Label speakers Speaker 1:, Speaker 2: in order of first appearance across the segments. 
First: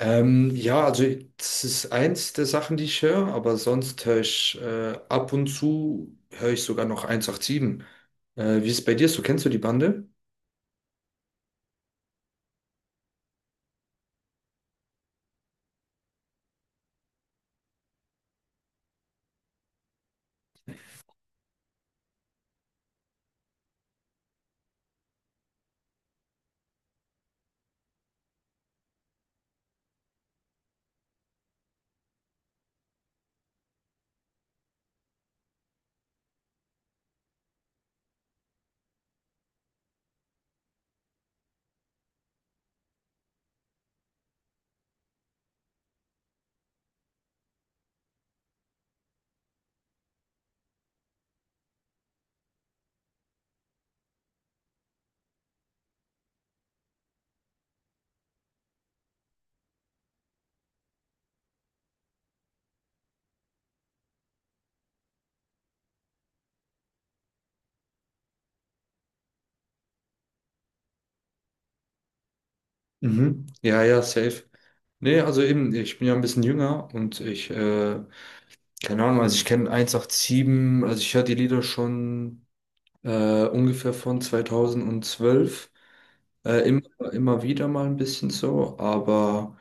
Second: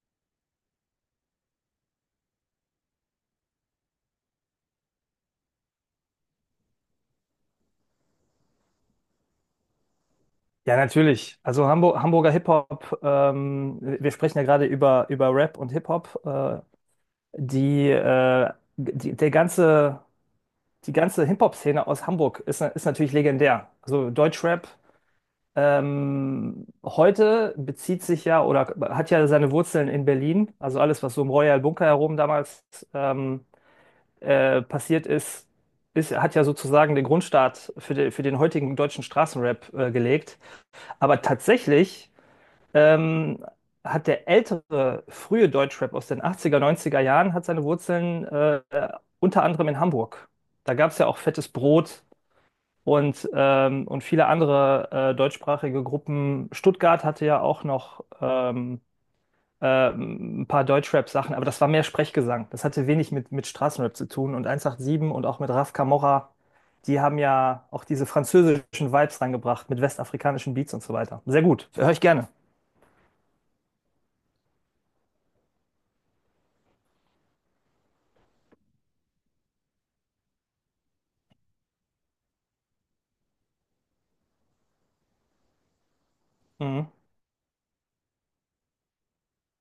Speaker 1: Ja, also das ist eins der Sachen, die ich höre, aber sonst höre ich ab und zu höre ich sogar noch 187. Wie ist es bei dir so? Kennst du die Bande?
Speaker 2: Ja, natürlich. Also Hamburg, Hamburger Hip-Hop, wir sprechen ja gerade über Rap und Hip-Hop. Die, äh, die, der ganze, die ganze Hip-Hop-Szene aus Hamburg ist natürlich legendär. Also Deutschrap heute bezieht sich ja oder hat ja seine Wurzeln in Berlin. Also alles, was so im Royal Bunker herum damals ähm, passiert ist, hat ja sozusagen den Grundstart für den heutigen deutschen Straßenrap gelegt. Aber tatsächlich ähm, hat der ältere, frühe Deutschrap aus den 80er 90er Jahren, hat seine Wurzeln unter anderem in Hamburg. Da gab es ja auch Fettes Brot und viele andere deutschsprachige Gruppen. Stuttgart hatte ja auch noch ein paar Deutschrap-Sachen, aber das war mehr Sprechgesang. Das hatte wenig mit Straßenrap zu tun. Und 187 und auch mit Raf Camora, die haben ja auch diese französischen Vibes reingebracht mit westafrikanischen Beats und so weiter. Sehr gut, höre ich gerne.
Speaker 1: Mhm. Ja, ja, safe. Nee, also eben, ich bin ja ein bisschen jünger und keine Ahnung, also ich kenne 187, also ich höre die Lieder schon ungefähr von 2012. Äh,
Speaker 2: Mhm.
Speaker 1: immer, Immer wieder mal ein bisschen so, aber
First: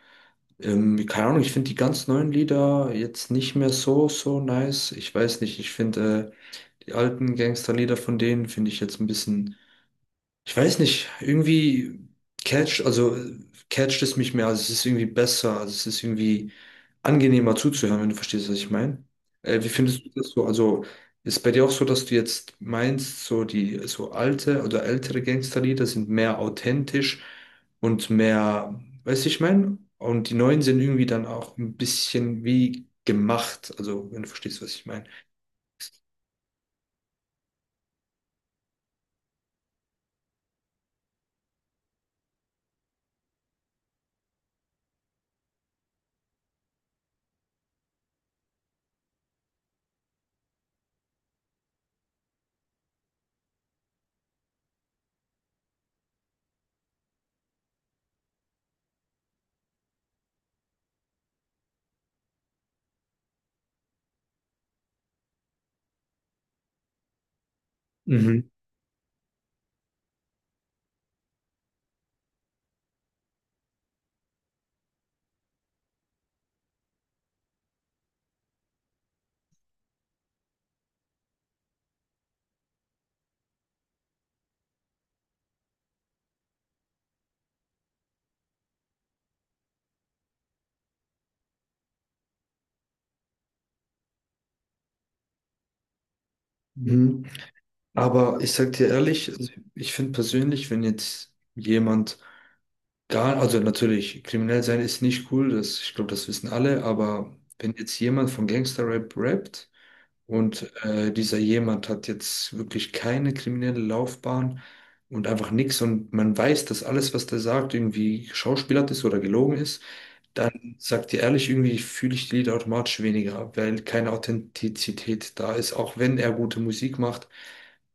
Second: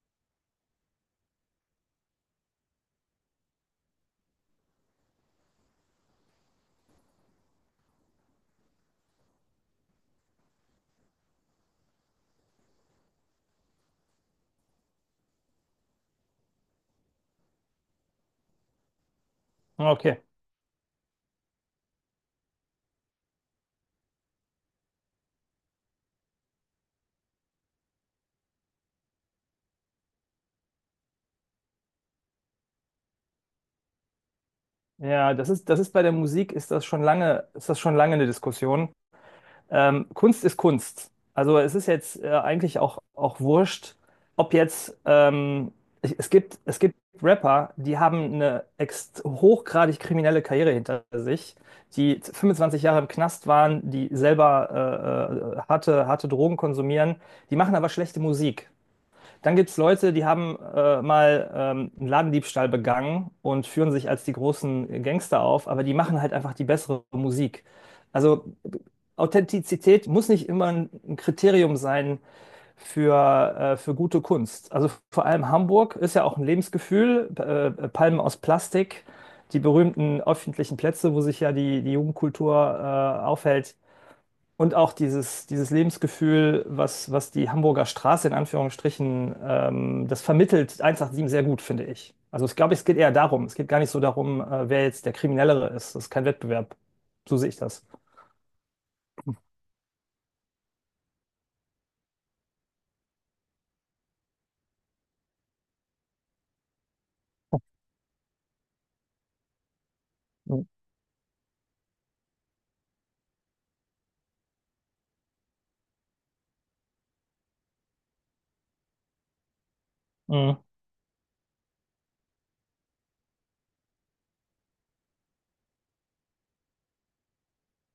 Speaker 1: keine Ahnung, ich finde die ganz neuen Lieder jetzt nicht mehr so, so nice. Ich weiß nicht, ich finde die alten Gangsterlieder von denen finde ich jetzt ein bisschen. Ich weiß nicht, irgendwie catcht, also äh, catcht es mich mehr, also es ist irgendwie besser, also es ist irgendwie angenehmer zuzuhören, wenn du verstehst, was ich meine. Wie findest du
Speaker 2: Okay.
Speaker 1: das so? Also ist bei dir auch so, dass du jetzt meinst, so die so alte oder ältere Gangsterlieder sind mehr authentisch und mehr, weißt du, ich meine? Und die neuen sind irgendwie dann auch ein bisschen wie gemacht, also wenn du verstehst, was ich meine.
Speaker 2: Ja, das ist bei der Musik ist das schon lange eine Diskussion. Kunst ist Kunst. Also es ist jetzt eigentlich auch wurscht, ob jetzt es gibt Rapper, die haben eine ext hochgradig kriminelle Karriere hinter sich, die 25 Jahre im Knast waren, die selber harte Drogen konsumieren, die machen aber schlechte Musik. Dann gibt es Leute, die haben mal einen Ladendiebstahl begangen und führen sich als die großen Gangster auf, aber die machen halt einfach die bessere Musik. Also
Speaker 1: Mhm.
Speaker 2: Authentizität muss nicht immer ein Kriterium sein für gute Kunst. Also vor allem Hamburg ist ja auch ein Lebensgefühl. Palmen aus Plastik, die berühmten öffentlichen Plätze, wo sich ja die Jugendkultur aufhält, und auch dieses Lebensgefühl, was die Hamburger Straße in Anführungsstrichen, das vermittelt 187 sehr gut, finde ich. Also ich glaube, es geht eher darum. Es geht gar nicht so darum, wer jetzt der Kriminellere ist. Das ist kein Wettbewerb.
Speaker 1: Mhm.
Speaker 2: So sehe ich das.
Speaker 1: Aber ich sag dir ehrlich, also ich finde persönlich, wenn jetzt jemand gar, also natürlich, kriminell sein ist nicht cool, das, ich glaube, das wissen alle, aber wenn jetzt jemand von Gangster-Rap rappt
Speaker 2: Mhm.
Speaker 1: und dieser jemand hat jetzt wirklich keine kriminelle Laufbahn und einfach nichts und man weiß, dass alles, was der sagt, irgendwie geschauspielert ist oder gelogen ist,
Speaker 2: Mhm.
Speaker 1: dann sagt dir ehrlich, irgendwie fühle ich die Lieder automatisch weniger, weil keine Authentizität da ist, auch wenn er gute Musik macht.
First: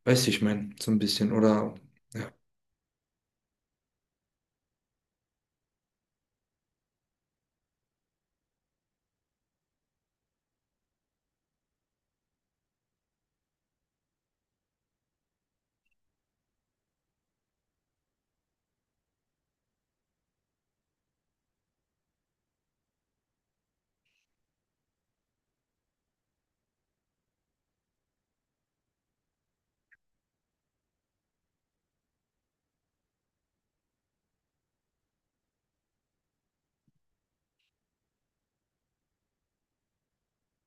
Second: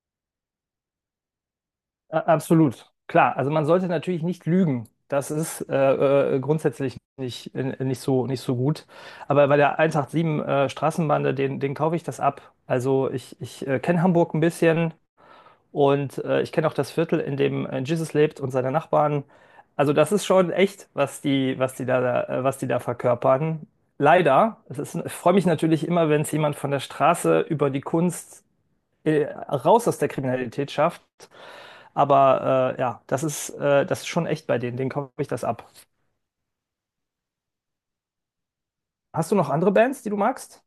Speaker 1: Weißt du, ich meine, so ein bisschen, oder? Ja.
Speaker 2: Absolut. Klar, also man sollte natürlich nicht lügen. Das ist grundsätzlich nicht so gut. Aber bei der 187 Straßenbahn, den kaufe ich das ab. Also ich kenne Hamburg ein bisschen. Und ich kenne auch das Viertel, in dem Jesus lebt und seine Nachbarn. Also das ist schon echt, was die da verkörpern. Leider, ich freue mich natürlich immer, wenn es jemand von der Straße über die Kunst raus aus der Kriminalität schafft. Aber ja, das ist schon echt bei denen. Denen kaufe ich das ab. Hast du noch andere Bands, die du magst?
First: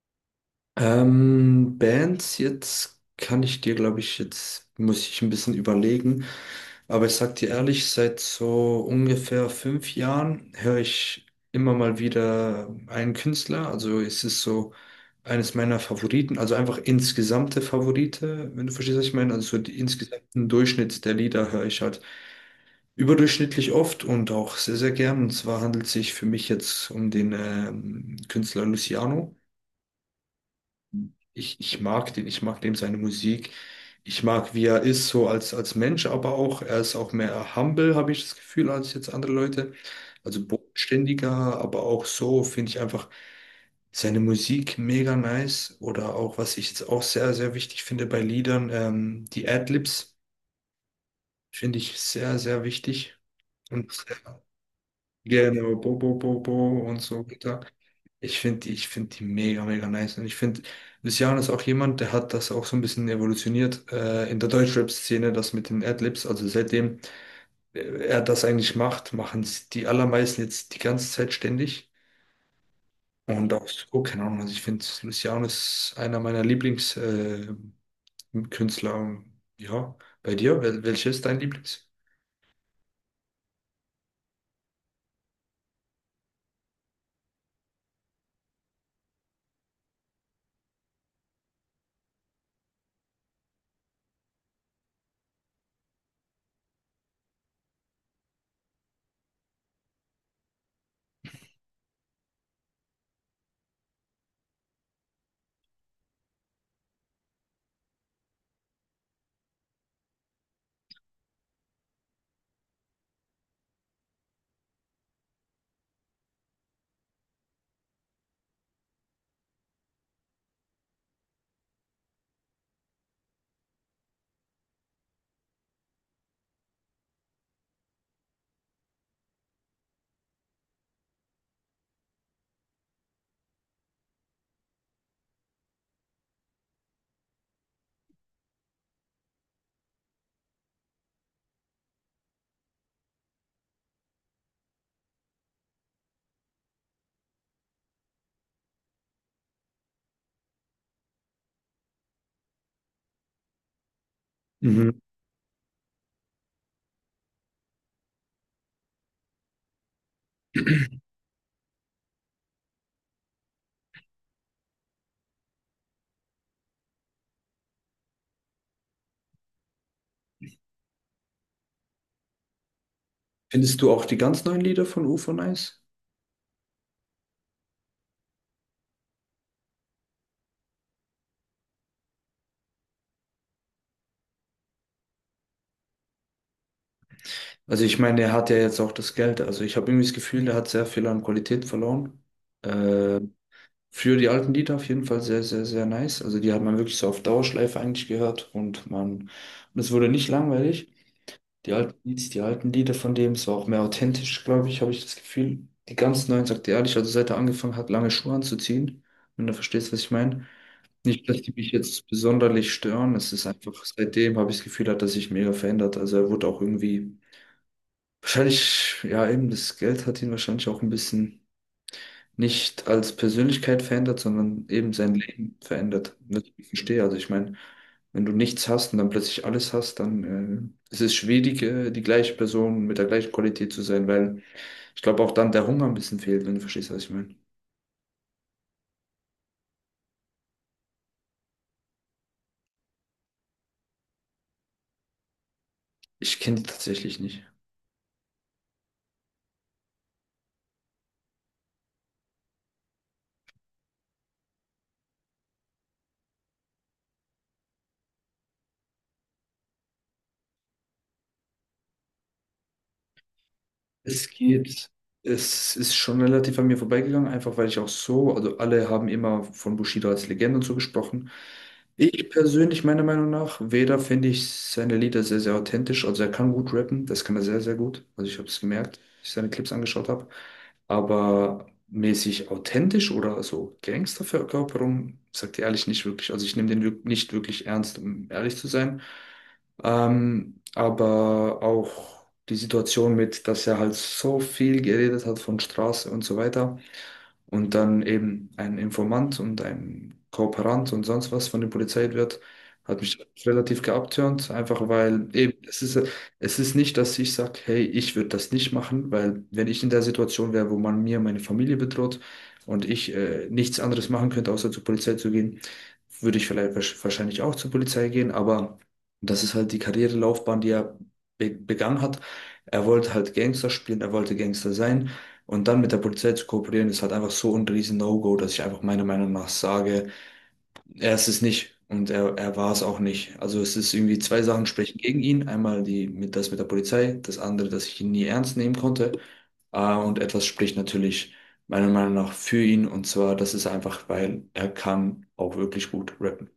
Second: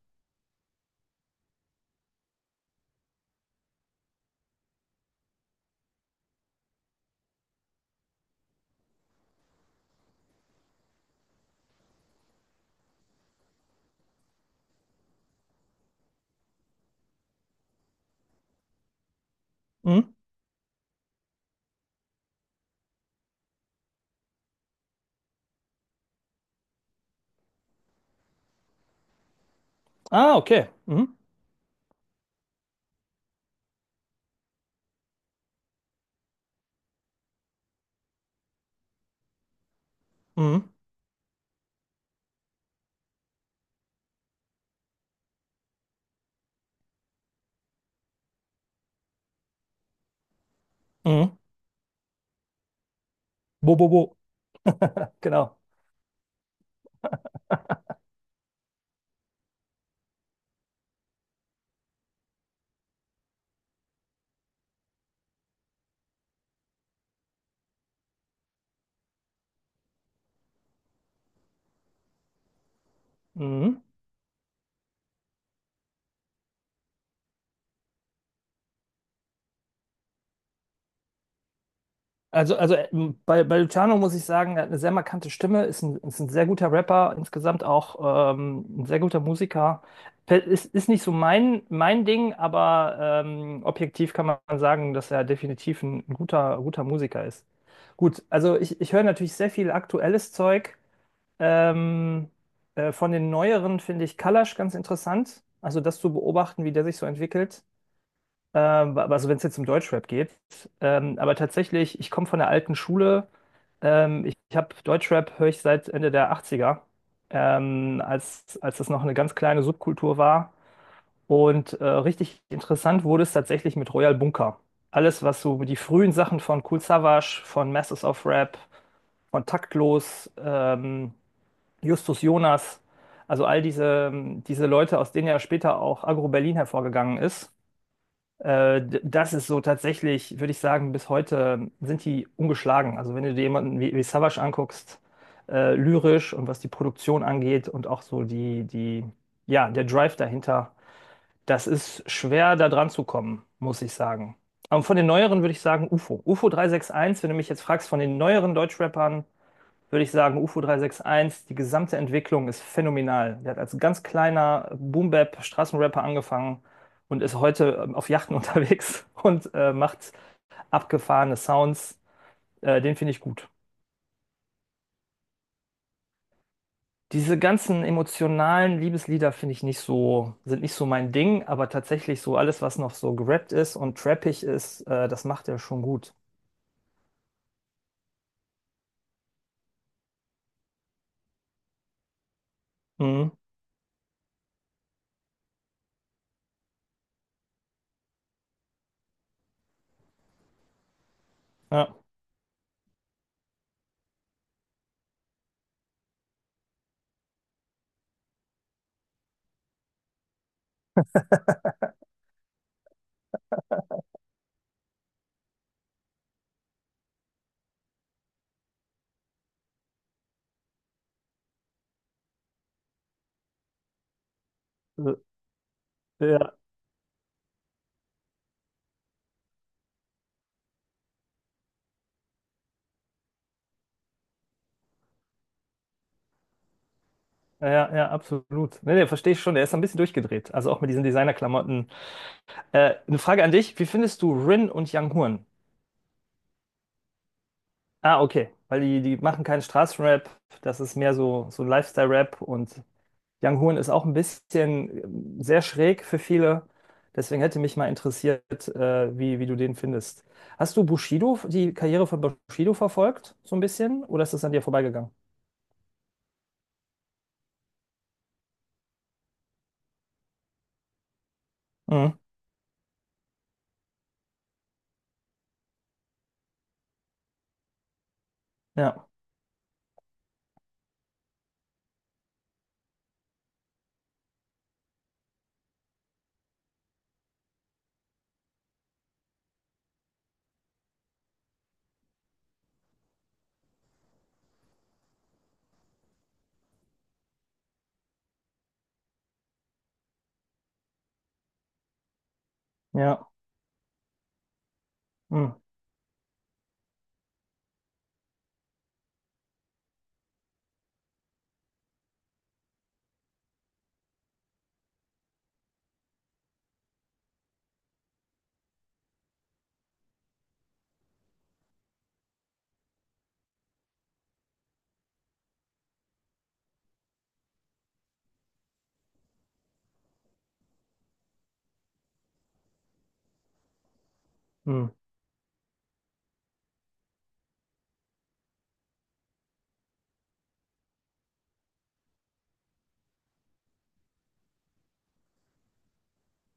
Speaker 1: Bands, jetzt kann ich dir, glaube ich, jetzt muss ich ein bisschen überlegen. Aber ich sag dir ehrlich, seit so ungefähr 5 Jahren höre ich immer mal wieder einen Künstler. Also es ist so eines meiner Favoriten, also einfach insgesamte Favorite, wenn du verstehst, was ich meine. Also so die
Speaker 2: Mhm.
Speaker 1: insgesamten Durchschnitt der Lieder höre ich halt. Überdurchschnittlich oft und auch sehr, sehr gern. Und zwar handelt es sich für mich jetzt um den Künstler Luciano.
Speaker 2: Ah, okay. Mhm.
Speaker 1: Ich mag den, ich mag dem seine Musik. Ich mag, wie er ist, so als Mensch, aber auch, er ist auch mehr humble, habe ich das Gefühl, als jetzt andere Leute. Also
Speaker 2: Mhm.
Speaker 1: bodenständiger, aber auch so finde ich einfach seine Musik mega nice. Oder auch, was ich jetzt auch sehr, sehr wichtig finde bei Liedern, die Adlibs
Speaker 2: Mhm.
Speaker 1: finde ich sehr, sehr wichtig.
Speaker 2: Bo, bo,
Speaker 1: Und
Speaker 2: bo. Genau.
Speaker 1: genau, bo bo Bo, Bo und so weiter. Ich finde die mega, mega nice. Und ich finde, Luciano ist auch jemand, der hat das auch so ein bisschen evolutioniert in der Deutschrap-Szene, das mit den Adlibs. Also seitdem er das eigentlich macht, machen es die allermeisten jetzt die ganze Zeit ständig. Und auch
Speaker 2: Mhm.
Speaker 1: so, keine Ahnung, also ich finde, Luciano ist einer meiner Lieblingskünstler. Künstler. Ja, bei dir, welches ist dein Lieblings?
Speaker 2: Also, bei Luciano muss ich sagen, er hat eine sehr markante Stimme, ist ein sehr guter Rapper, insgesamt auch ein sehr guter Musiker. Ist nicht so mein Ding, aber objektiv kann man sagen, dass er definitiv ein guter Musiker ist. Gut, also ich höre natürlich sehr viel aktuelles Zeug. Ähm, von den neueren finde ich Kalash ganz interessant. Also das zu beobachten, wie der sich so entwickelt. Also wenn es jetzt um Deutschrap geht. Aber tatsächlich, ich komme von der alten Schule. Ich habe Deutschrap, höre ich seit Ende der 80er, als das noch eine ganz kleine Subkultur war. Und richtig interessant wurde es tatsächlich mit Royal Bunker. Alles, was so die frühen Sachen von Kool Savas, von Masters of Rap, von Taktlos, Justus Jonas, also all diese Leute, aus denen ja später auch Agro Berlin hervorgegangen ist, das ist so tatsächlich, würde ich sagen, bis heute sind die ungeschlagen. Also wenn du dir jemanden wie Savas anguckst, lyrisch und was die Produktion angeht und auch so ja, der Drive dahinter, das ist schwer da dran zu kommen, muss ich sagen. Aber
Speaker 1: Mhm.
Speaker 2: von den neueren würde ich sagen UFO. UFO 361, wenn du mich jetzt fragst, von den neueren Deutschrappern, würde ich sagen, UFO 361, die gesamte Entwicklung ist phänomenal. Der hat als ganz kleiner Boom-Bap-Straßenrapper angefangen und ist heute auf Yachten unterwegs und macht abgefahrene Sounds. Den finde ich gut.
Speaker 1: Findest du auch die ganz neuen Lieder von UFO nice?
Speaker 2: Diese ganzen emotionalen Liebeslieder finde ich nicht so, sind nicht so mein Ding, aber tatsächlich so alles, was noch so gerappt ist und trappig ist, das macht er schon gut.
Speaker 1: Also ich meine, er hat ja jetzt auch das Geld. Also ich habe irgendwie das Gefühl, der hat sehr viel an Qualität verloren. Äh,
Speaker 2: Mhm.
Speaker 1: früher die alten Lieder auf jeden Fall sehr, sehr, sehr nice. Also die hat man wirklich so auf Dauerschleife eigentlich gehört und man, und es wurde nicht langweilig. Die
Speaker 2: Ja.
Speaker 1: alten Lieds, die alten Lieder von dem, es war auch mehr authentisch, glaube ich, habe ich das Gefühl. Die ganz neuen, sagt er ehrlich, also seit er angefangen hat, lange Schuhe anzuziehen, wenn du verstehst, was ich meine. Nicht, dass die mich jetzt besonderlich stören, es ist einfach, seitdem habe ich das Gefühl, hat er sich mega verändert. Also er wurde auch irgendwie wahrscheinlich, ja, eben das Geld hat ihn wahrscheinlich auch ein bisschen nicht als Persönlichkeit verändert, sondern eben sein Leben verändert. Das
Speaker 2: Ja,
Speaker 1: ich verstehe, also ich meine, wenn du nichts hast und dann plötzlich alles hast, dann ist es schwierig, die gleiche Person mit der gleichen Qualität zu sein, weil ich glaube auch dann der Hunger ein bisschen fehlt, wenn du verstehst, was ich meine.
Speaker 2: ja, ja, absolut. Nee, nee, verstehe ich schon. Er ist ein bisschen durchgedreht. Also auch mit diesen Designerklamotten. Eine Frage an dich. Wie findest du Rin und Young Horn?
Speaker 1: Ich kenne die tatsächlich nicht.
Speaker 2: Ah, okay. Weil die machen keinen Straßenrap. Das ist mehr so, ein Lifestyle-Rap. Und Young Horn ist auch ein bisschen sehr schräg für viele. Deswegen hätte mich mal interessiert, wie du den findest. Hast du Bushido, die Karriere von Bushido verfolgt? So ein bisschen? Oder
Speaker 1: Es
Speaker 2: ist das an dir
Speaker 1: geht,
Speaker 2: vorbeigegangen?
Speaker 1: es ist schon relativ an mir vorbeigegangen, einfach weil ich auch so, also alle haben immer von Bushido als Legende und so gesprochen.
Speaker 2: Mhm.
Speaker 1: Ich persönlich, meiner Meinung nach, weder finde ich seine Lieder sehr, sehr authentisch. Also er kann gut rappen, das kann er sehr, sehr gut. Also ich habe es gemerkt,
Speaker 2: Ja,
Speaker 1: als ich seine Clips angeschaut habe. Aber mäßig authentisch oder so Gangsterverkörperung, sagt er ehrlich nicht wirklich. Also ich nehme den nicht wirklich ernst, um ehrlich zu sein. Aber auch die Situation mit, dass er halt so viel geredet hat von Straße und so weiter und dann eben ein Informant und ein Kooperant und sonst was von der Polizei wird, hat mich
Speaker 2: ja.
Speaker 1: relativ geabturnt, einfach weil eben,
Speaker 2: Mhm.
Speaker 1: es ist nicht, dass ich sage, hey, ich würde das nicht machen, weil wenn ich in der Situation wäre, wo man mir meine Familie bedroht und ich nichts anderes machen könnte, außer zur Polizei zu gehen, würde ich vielleicht wahrscheinlich auch zur Polizei gehen, aber das ist halt die Karrierelaufbahn, die er be begangen hat. Er wollte halt Gangster spielen, er wollte Gangster sein. Und dann mit der Polizei zu kooperieren, ist halt einfach so ein riesen No-Go, dass ich einfach meiner Meinung nach sage, er ist es nicht und er war es auch nicht. Also es ist irgendwie zwei Sachen sprechen
Speaker 2: Mhm.
Speaker 1: gegen ihn. Einmal die, mit, das mit der Polizei, das andere, dass ich ihn nie ernst nehmen konnte. Und etwas spricht natürlich meiner Meinung nach für ihn. Und zwar, das ist einfach, weil er kann auch wirklich gut rappen.